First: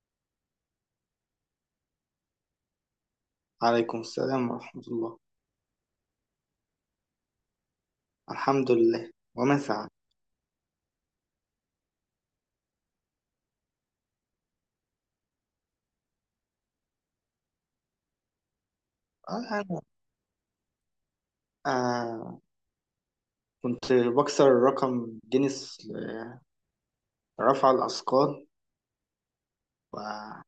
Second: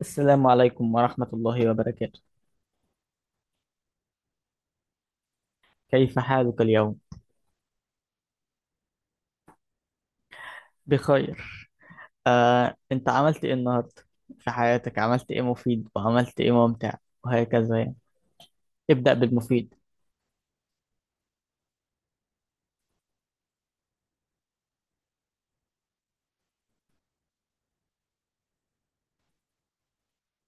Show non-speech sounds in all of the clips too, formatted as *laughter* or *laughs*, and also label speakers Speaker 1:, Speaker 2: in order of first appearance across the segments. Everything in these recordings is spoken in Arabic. Speaker 1: السلام عليكم ورحمة الله وبركاته.
Speaker 2: عليكم السلام ورحمة الله.
Speaker 1: كيف حالك اليوم؟
Speaker 2: الحمد لله ومن سعد.
Speaker 1: بخير. أنت عملت إيه النهاردة في حياتك؟ عملت إيه مفيد وعملت إيه ممتع وهكذا يعني. ابدأ بالمفيد.
Speaker 2: أنا آه كنت بكسر رقم جينيس لرفع الأثقال وبلعب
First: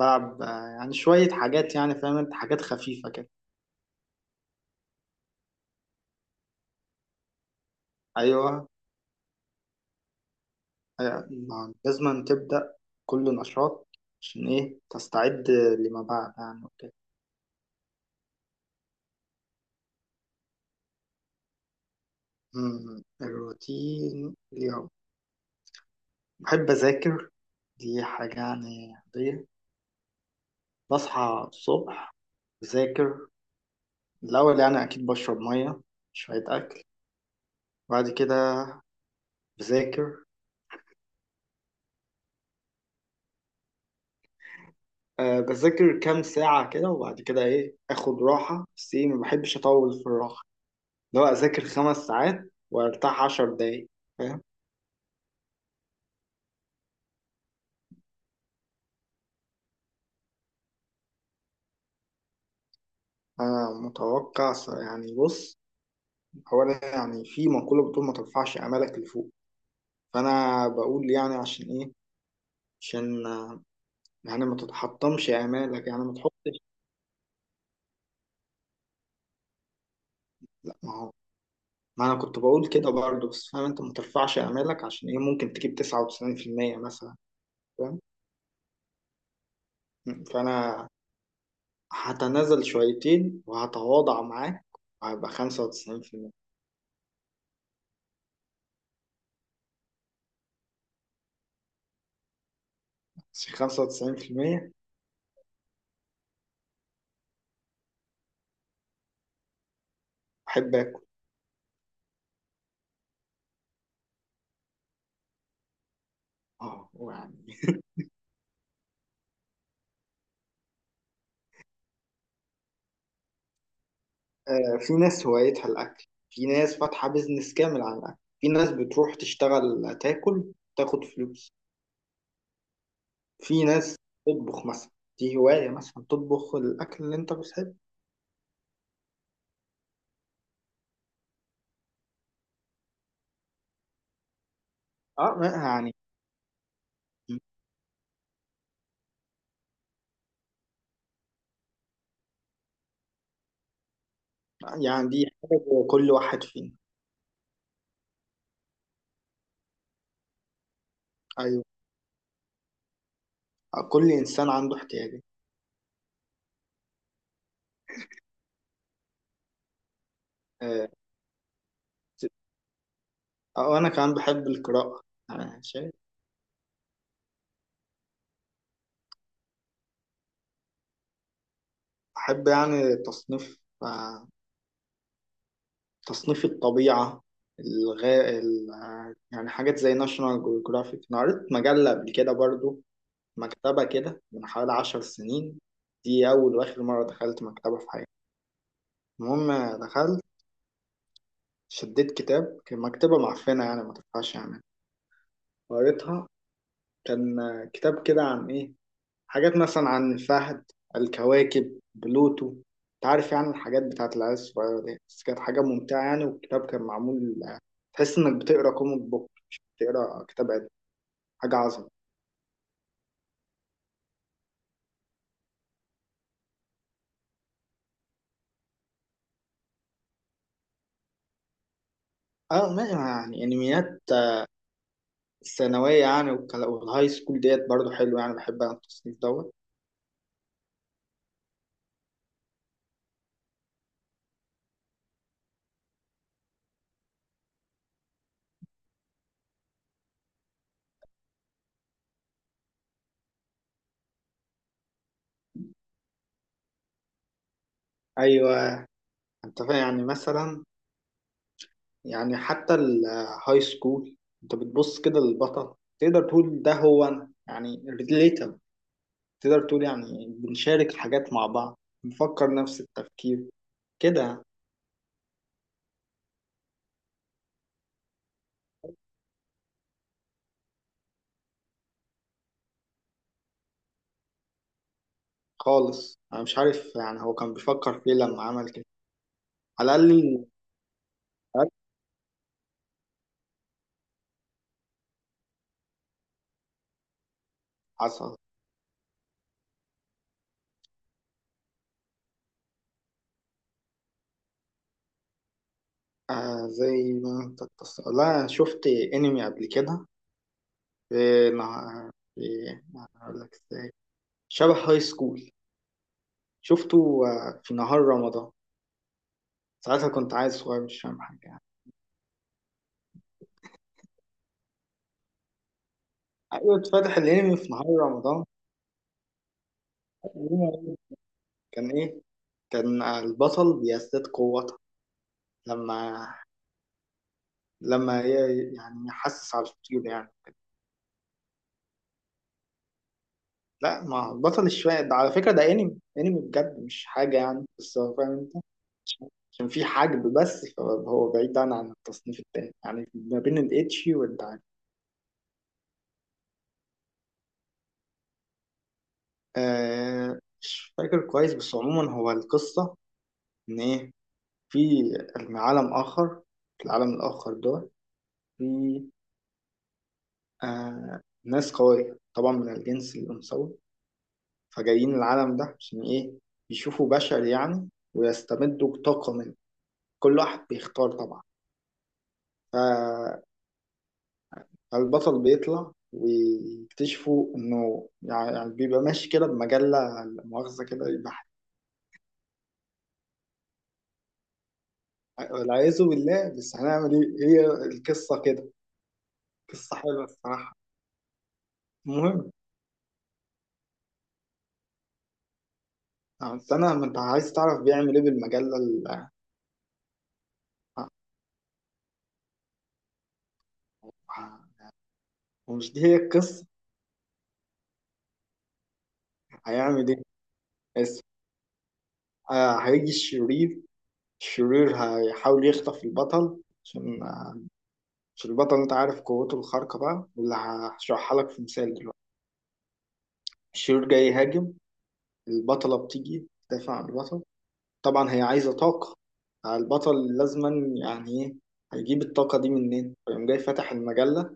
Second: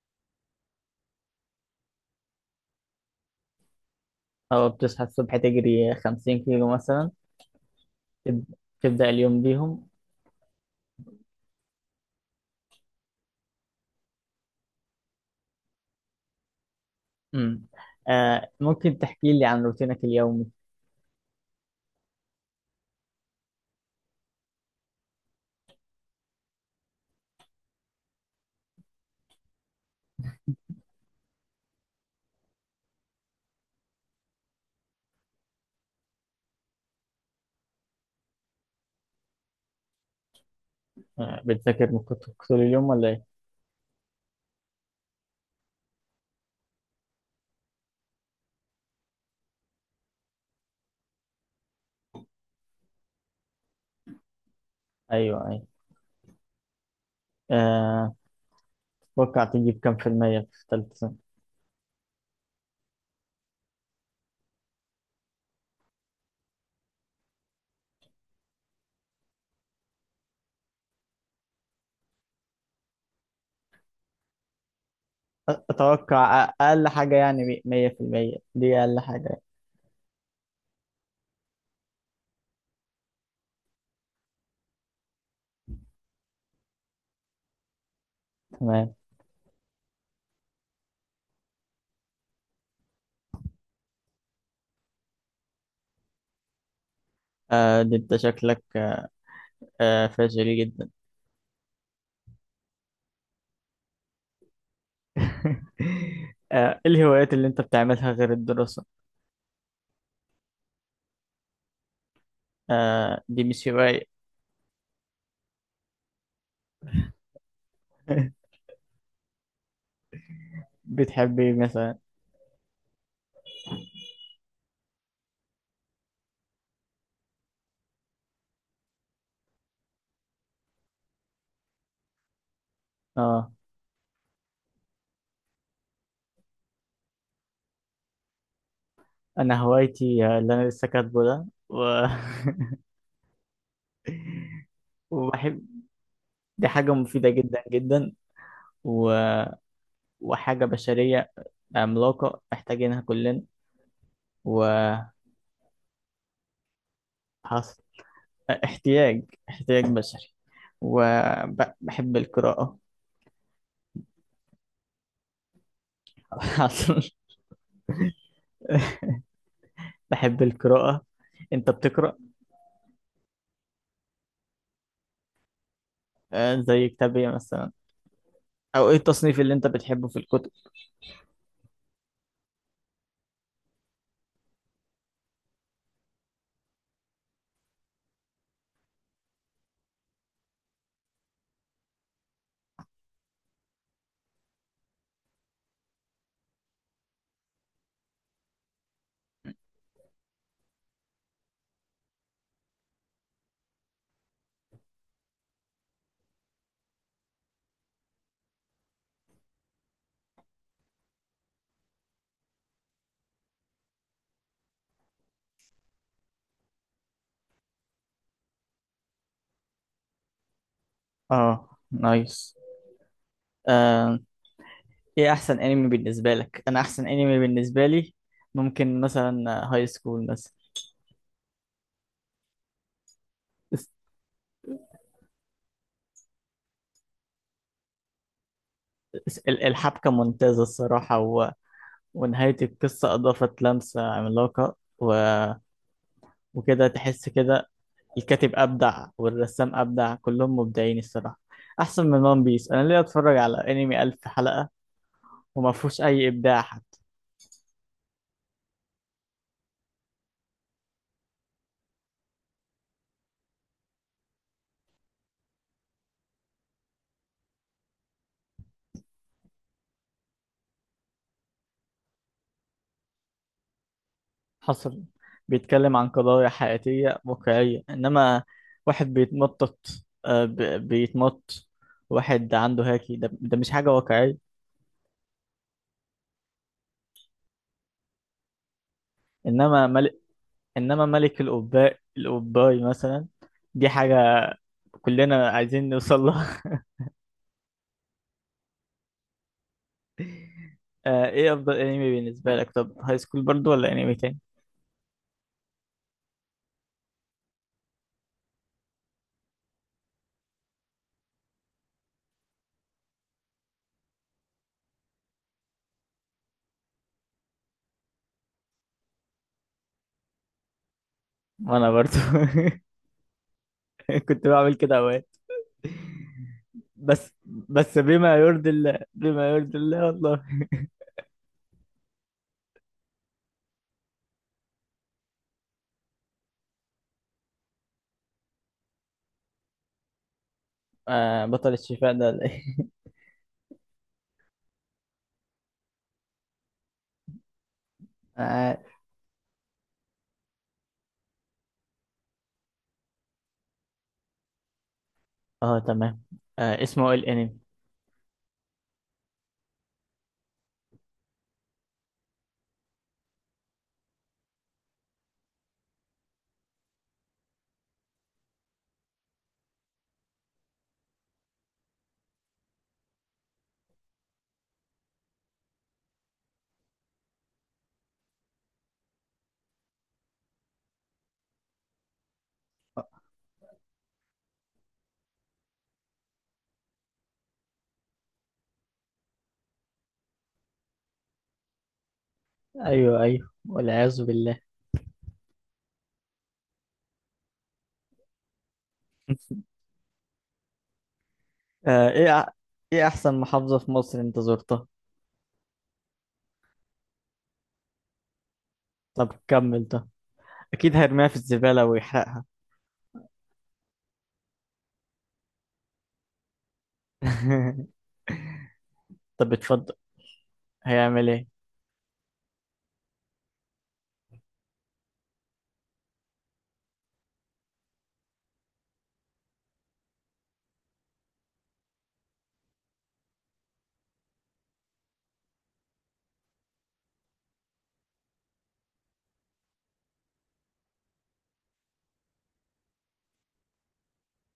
Speaker 2: يعني شوية حاجات، يعني فاهم أنت، حاجات خفيفة كده.
Speaker 1: أو بتصحى الصبح تجري 50 كيلو مثلا، تب-
Speaker 2: أيوه.
Speaker 1: تبدأ اليوم بيهم.
Speaker 2: لازم تبدأ كل نشاط، عشان إيه تستعد لما بعد يعني وكده.
Speaker 1: مم. ممكن تحكي لي عن روتينك اليومي؟
Speaker 2: الروتين اليوم بحب أذاكر، دي حاجة يعني عادية. بصحى الصبح أذاكر، الأول يعني أكيد بشرب مية، شوية أكل، وبعد كده بذاكر.
Speaker 1: بتذاكر من كتب طول اليوم ولا إيه؟
Speaker 2: أه بذاكر كام ساعة كده وبعد كده إيه آخد راحة، بس إيه ما بحبش أطول في الراحة، اللي هو أذاكر 5 ساعات وأرتاح 10 دقايق، فاهم.
Speaker 1: أيوه، أيوه. آه، تتوقع تجيب كام في المية في ثالثة سنة؟
Speaker 2: أنا متوقع يعني بص، هو أنا يعني في مقولة بتقول ما ترفعش آمالك لفوق. فأنا بقول يعني عشان إيه، عشان يعني ما تتحطمش آمالك، يعني ما
Speaker 1: أتوقع
Speaker 2: تحطش.
Speaker 1: أقل حاجة يعني 100%، دي أقل حاجة.
Speaker 2: لا ما هو، ما انا كنت بقول كده برضه، بس فاهم انت ما ترفعش امالك عشان ايه ممكن تجيب 99% مثلا، فاهم.
Speaker 1: تمام.
Speaker 2: فانا هتنازل شويتين وهتواضع معاك وهبقى 95%.
Speaker 1: ده انت شكلك فاشل جدا.
Speaker 2: بس 95%.
Speaker 1: *laughs* إيه الهوايات اللي انت بتعملها غير الدراسة؟
Speaker 2: احب اكل.
Speaker 1: دي مش هواية.
Speaker 2: اه يعني.
Speaker 1: *laughs* بتحب ايه مثلا؟
Speaker 2: في ناس هوايتها الاكل، في ناس فاتحة بيزنس كامل على الاكل، في ناس بتروح تشتغل تاكل تاخد فلوس،
Speaker 1: اه
Speaker 2: في ناس تطبخ مثلا، دي هواية، مثلا تطبخ الأكل اللي أنت بتحبه.
Speaker 1: انا هوايتي، اللي انا لسه كاتبه ده و... *laughs*
Speaker 2: أه ما-
Speaker 1: وبحب.
Speaker 2: يعني،
Speaker 1: دي حاجة مفيدة جدا جدا و... وحاجة بشرية عملاقة محتاجينها كلنا. وحصل
Speaker 2: دي حاجة كل واحد فينا.
Speaker 1: احتياج، احتياج بشري.
Speaker 2: أيوة،
Speaker 1: وبحب القراءة.
Speaker 2: كل إنسان عنده احتياجات.
Speaker 1: *laughs* حصل. بحب
Speaker 2: آه،
Speaker 1: القراءة. انت بتقرأ؟
Speaker 2: وأنا كمان بحب القراءة. أنا شايف
Speaker 1: زي كتاب ايه مثلا؟ او ايه التصنيف اللي انت بتحبه في الكتب؟
Speaker 2: بحب يعني تصنيف، تصنيف الطبيعة، الغا... ال... آه، يعني حاجات زي ناشونال جيوغرافيك. أنا قريت مجلة قبل كده برضو، مكتبة كده من حوالي 10 سنين. دي أول وآخر مرة دخلت مكتبة في حياتي. المهم دخلت شديت كتاب، كان مكتبة معفنة يعني ما تنفعش يعني، قريتها. كان كتاب كده عن إيه، حاجات مثلا عن الفهد، الكواكب، بلوتو، انت عارف يعني الحاجات بتاعت العيال الصغيرة دي، بس كانت حاجة ممتعة يعني، والكتاب كان معمول تحس انك بتقرا كوميك بوك مش بتقرا كتاب علمي. حاجة
Speaker 1: اه
Speaker 2: عظمة.
Speaker 1: نايس. آه، ايه احسن انمي بالنسبة لك؟ انا احسن انمي بالنسبة لي ممكن مثلا هاي سكول مثلا.
Speaker 2: اه ما يعني
Speaker 1: الس-
Speaker 2: انميات الثانوية، يعني والهاي سكول ديت برضو حلو يعني، بحب انا التصنيف دوت.
Speaker 1: الحبكة ممتازة الصراحة ونهاية القصة أضافت لمسة عملاقة وكده تحس كده. الكاتب أبدع والرسام أبدع، كلهم مبدعين الصراحة. أحسن من ون بيس. أنا ليه أتفرج على أنمي ألف حلقة وما فيهوش أي إبداع؟
Speaker 2: ايوه. انت فاهم يعني مثلا، يعني حتى الهاي سكول انت بتبص كده للبطل، تقدر تقول ده هو انا يعني ريليتابل، تقدر تقول يعني بنشارك حاجات مع بعض، بنفكر نفس التفكير كده.
Speaker 1: حصل. بيتكلم عن قضايا حياتية واقعية، إنما واحد بيتمطط، بيتمط، واحد عنده هاكي ده مش حاجة واقعية.
Speaker 2: خالص انا مش عارف يعني هو كان بيفكر في ايه لما عمل كده.
Speaker 1: إنما
Speaker 2: على
Speaker 1: ملك
Speaker 2: الاقل.
Speaker 1: إنما ملك
Speaker 2: على الأقل.
Speaker 1: القباء القباي مثلا، دي حاجة كلنا عايزين نوصل لها.
Speaker 2: حصل.
Speaker 1: *laughs* إيه أفضل أنمي بالنسبة لك؟ طب هاي سكول برضو ولا أنمي تاني؟
Speaker 2: زي ما انت لا، شفت انمي قبل كده، في نهار، في، هقول لك ازاي، شبه هاي سكول. شفته في نهار رمضان، ساعتها كنت عايز صغير مش فاهم حاجه يعني.
Speaker 1: وأنا برضو *laughs* كنت بعمل كده أوقات.
Speaker 2: ايوه اتفتح
Speaker 1: بس
Speaker 2: الانمي في نهار
Speaker 1: بس، بما
Speaker 2: رمضان.
Speaker 1: يرضي الله، بما يرضي الله والله.
Speaker 2: كان ايه؟ كان البطل بيزداد قوة لما يعني يحسس على الطيور يعني.
Speaker 1: بطل الشفاء ده ولا إيه؟
Speaker 2: لا ما هو بطل الشوية ده على فكرة، ده انمي انمي بجد، مش حاجة يعني، بس هو فاهم انت،
Speaker 1: *laughs*
Speaker 2: عشان في حجب. بس فهو بعيد عن التصنيف التاني، يعني ما بين الاتشي والدعاني.
Speaker 1: اه، تمام. اسمه إيه الانمي؟
Speaker 2: آه مش فاكر كويس، بس عموما هو القصة إن إيه، في عالم آخر، في العالم الآخر ده في ناس قوية طبعا من الجنس الأنثوي، فجايين العالم ده عشان إيه، يشوفوا بشر يعني ويستمدوا طاقة منه. كل واحد بيختار طبعا. ف- فالبطل بيطلع ويكتشفوا إنه يعني، بيبقى ماشي كده بمجلة لا مؤاخذة كده، يبقى
Speaker 1: ايوه، ايوه، والعياذ بالله.
Speaker 2: والعياذ بالله. بس هنعمل إيه، هي القصة كده. قصة حلوة الصراحة.
Speaker 1: آه ايه أح-
Speaker 2: المهم
Speaker 1: ايه احسن محافظة في مصر انت زرتها؟
Speaker 2: يعني، بس أنا، ما أنت عايز تعرف بيعمل إيه بالمجلة
Speaker 1: طب كمل ده، اكيد هيرميها في الزبالة ويحرقها.
Speaker 2: ومش دي هي القصة.
Speaker 1: *laughs* طب اتفضل.
Speaker 2: هيعمل إيه؟ بس
Speaker 1: هيعمل ايه؟
Speaker 2: هيجي الشرير. الشرير هيحاول يخطف البطل عشان البطل انت عارف قوته الخارقة بقى، واللي هشرحها لك في مثال دلوقتي. الشرير جاي يهاجم، البطلة بتيجي تدافع عن البطل. طبعا هي عايزة طاقة، البطل لازما يعني ايه، هيجيب الطاقة دي منين؟ فيقوم جاي فاتح المجلة،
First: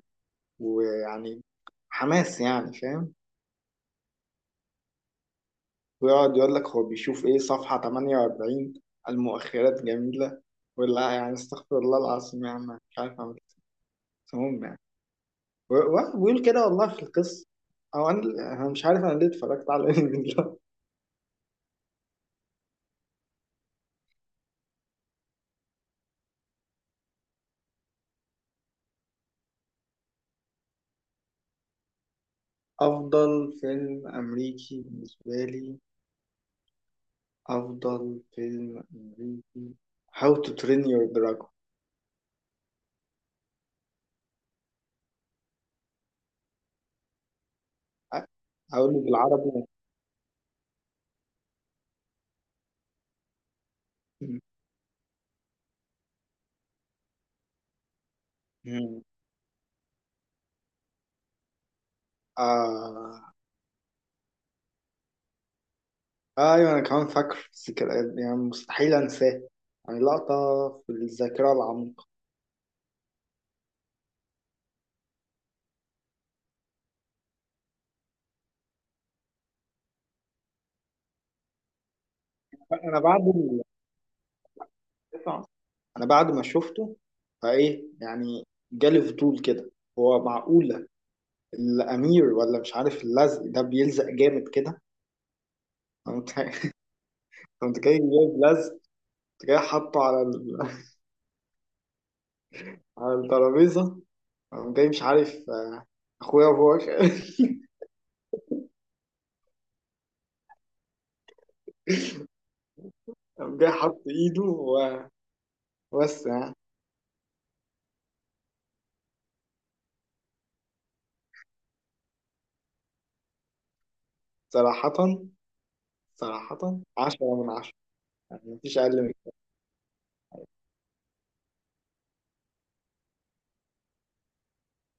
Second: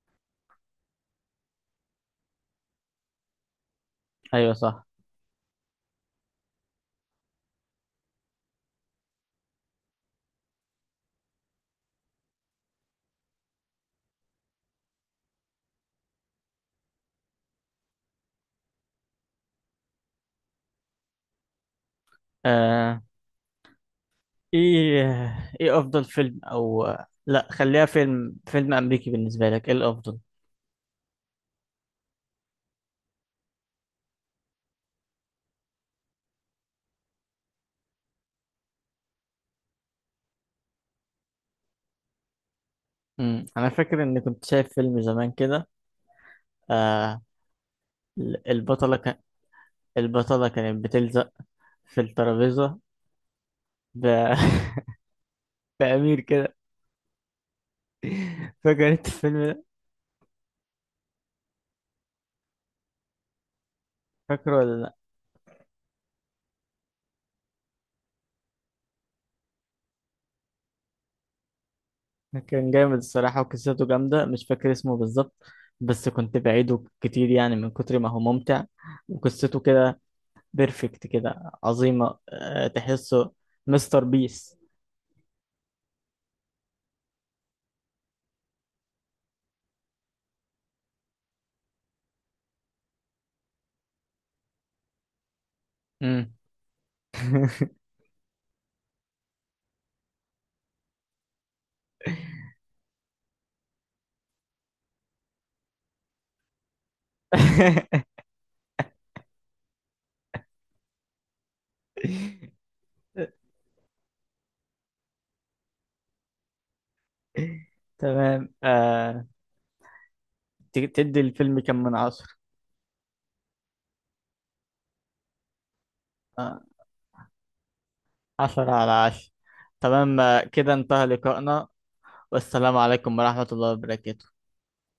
Speaker 2: ويعني حماس يعني فاهم.
Speaker 1: ايوه، صح.
Speaker 2: ويقعد يقول لك هو بيشوف ايه، صفحة 48 المؤخرات جميلة، ولا يعني استغفر الله العظيم يعني. مش عارف اعمل إيه. المهم يعني. واحد بيقول كده والله في القصة. أو أنا، مش عارف أنا ليه اتفرجت على *laughs* الفيلم ده.
Speaker 1: آه ايه افضل فيلم او، لا خليها فيلم امريكي. بالنسبة لك ايه الافضل؟
Speaker 2: أفضل فيلم أمريكي بالنسبة لي، أفضل فيلم أمريكي How to Train Your Dragon.
Speaker 1: انا فاكر اني كنت شايف فيلم زمان كده. آه
Speaker 2: أ-
Speaker 1: البطلة
Speaker 2: أقوله بالعربي.
Speaker 1: البطلة كانت بتلزق في الترابيزة ب... *laughs* بأمير كده، فاكر
Speaker 2: مم.
Speaker 1: انت الفيلم ده؟
Speaker 2: آه
Speaker 1: فاكره ولا لا؟
Speaker 2: أيوة أنا كمان فاكر، بس كده يعني مستحيل أنساه، يعني لقطة في الذاكرة العميقة.
Speaker 1: كان جامد الصراحة وقصته جامدة، مش فاكر اسمه بالظبط بس كنت بعيده كتير يعني من كتر ما هو ممتع. وقصته كده بيرفكت كده عظيمة،
Speaker 2: أنا بعد
Speaker 1: تحسه
Speaker 2: ال-
Speaker 1: مستر بيس.
Speaker 2: أنا بعد ما شفته فإيه يعني جالي فضول كده، هو معقول الامير ولا مش عارف اللزق ده بيلزق جامد كده. قمت
Speaker 1: مم.
Speaker 2: *laughs*
Speaker 1: *laughs*
Speaker 2: قمت جاي جايب لزق، قمت جاي حاطه *laughs* على الترابيزه، قمت جاي مش عارف، اخويا وهو *laughs* قام جاي حاط ايده وبس يعني.
Speaker 1: تمام. تدي الفيلم كم من 10؟
Speaker 2: صراحه
Speaker 1: آه،
Speaker 2: صراحه 10 من 10، يعني
Speaker 1: عشرة
Speaker 2: مفيش
Speaker 1: على
Speaker 2: اقل من
Speaker 1: عشرة تمام. كده انتهى لقائنا، والسلام عليكم ورحمة الله وبركاته.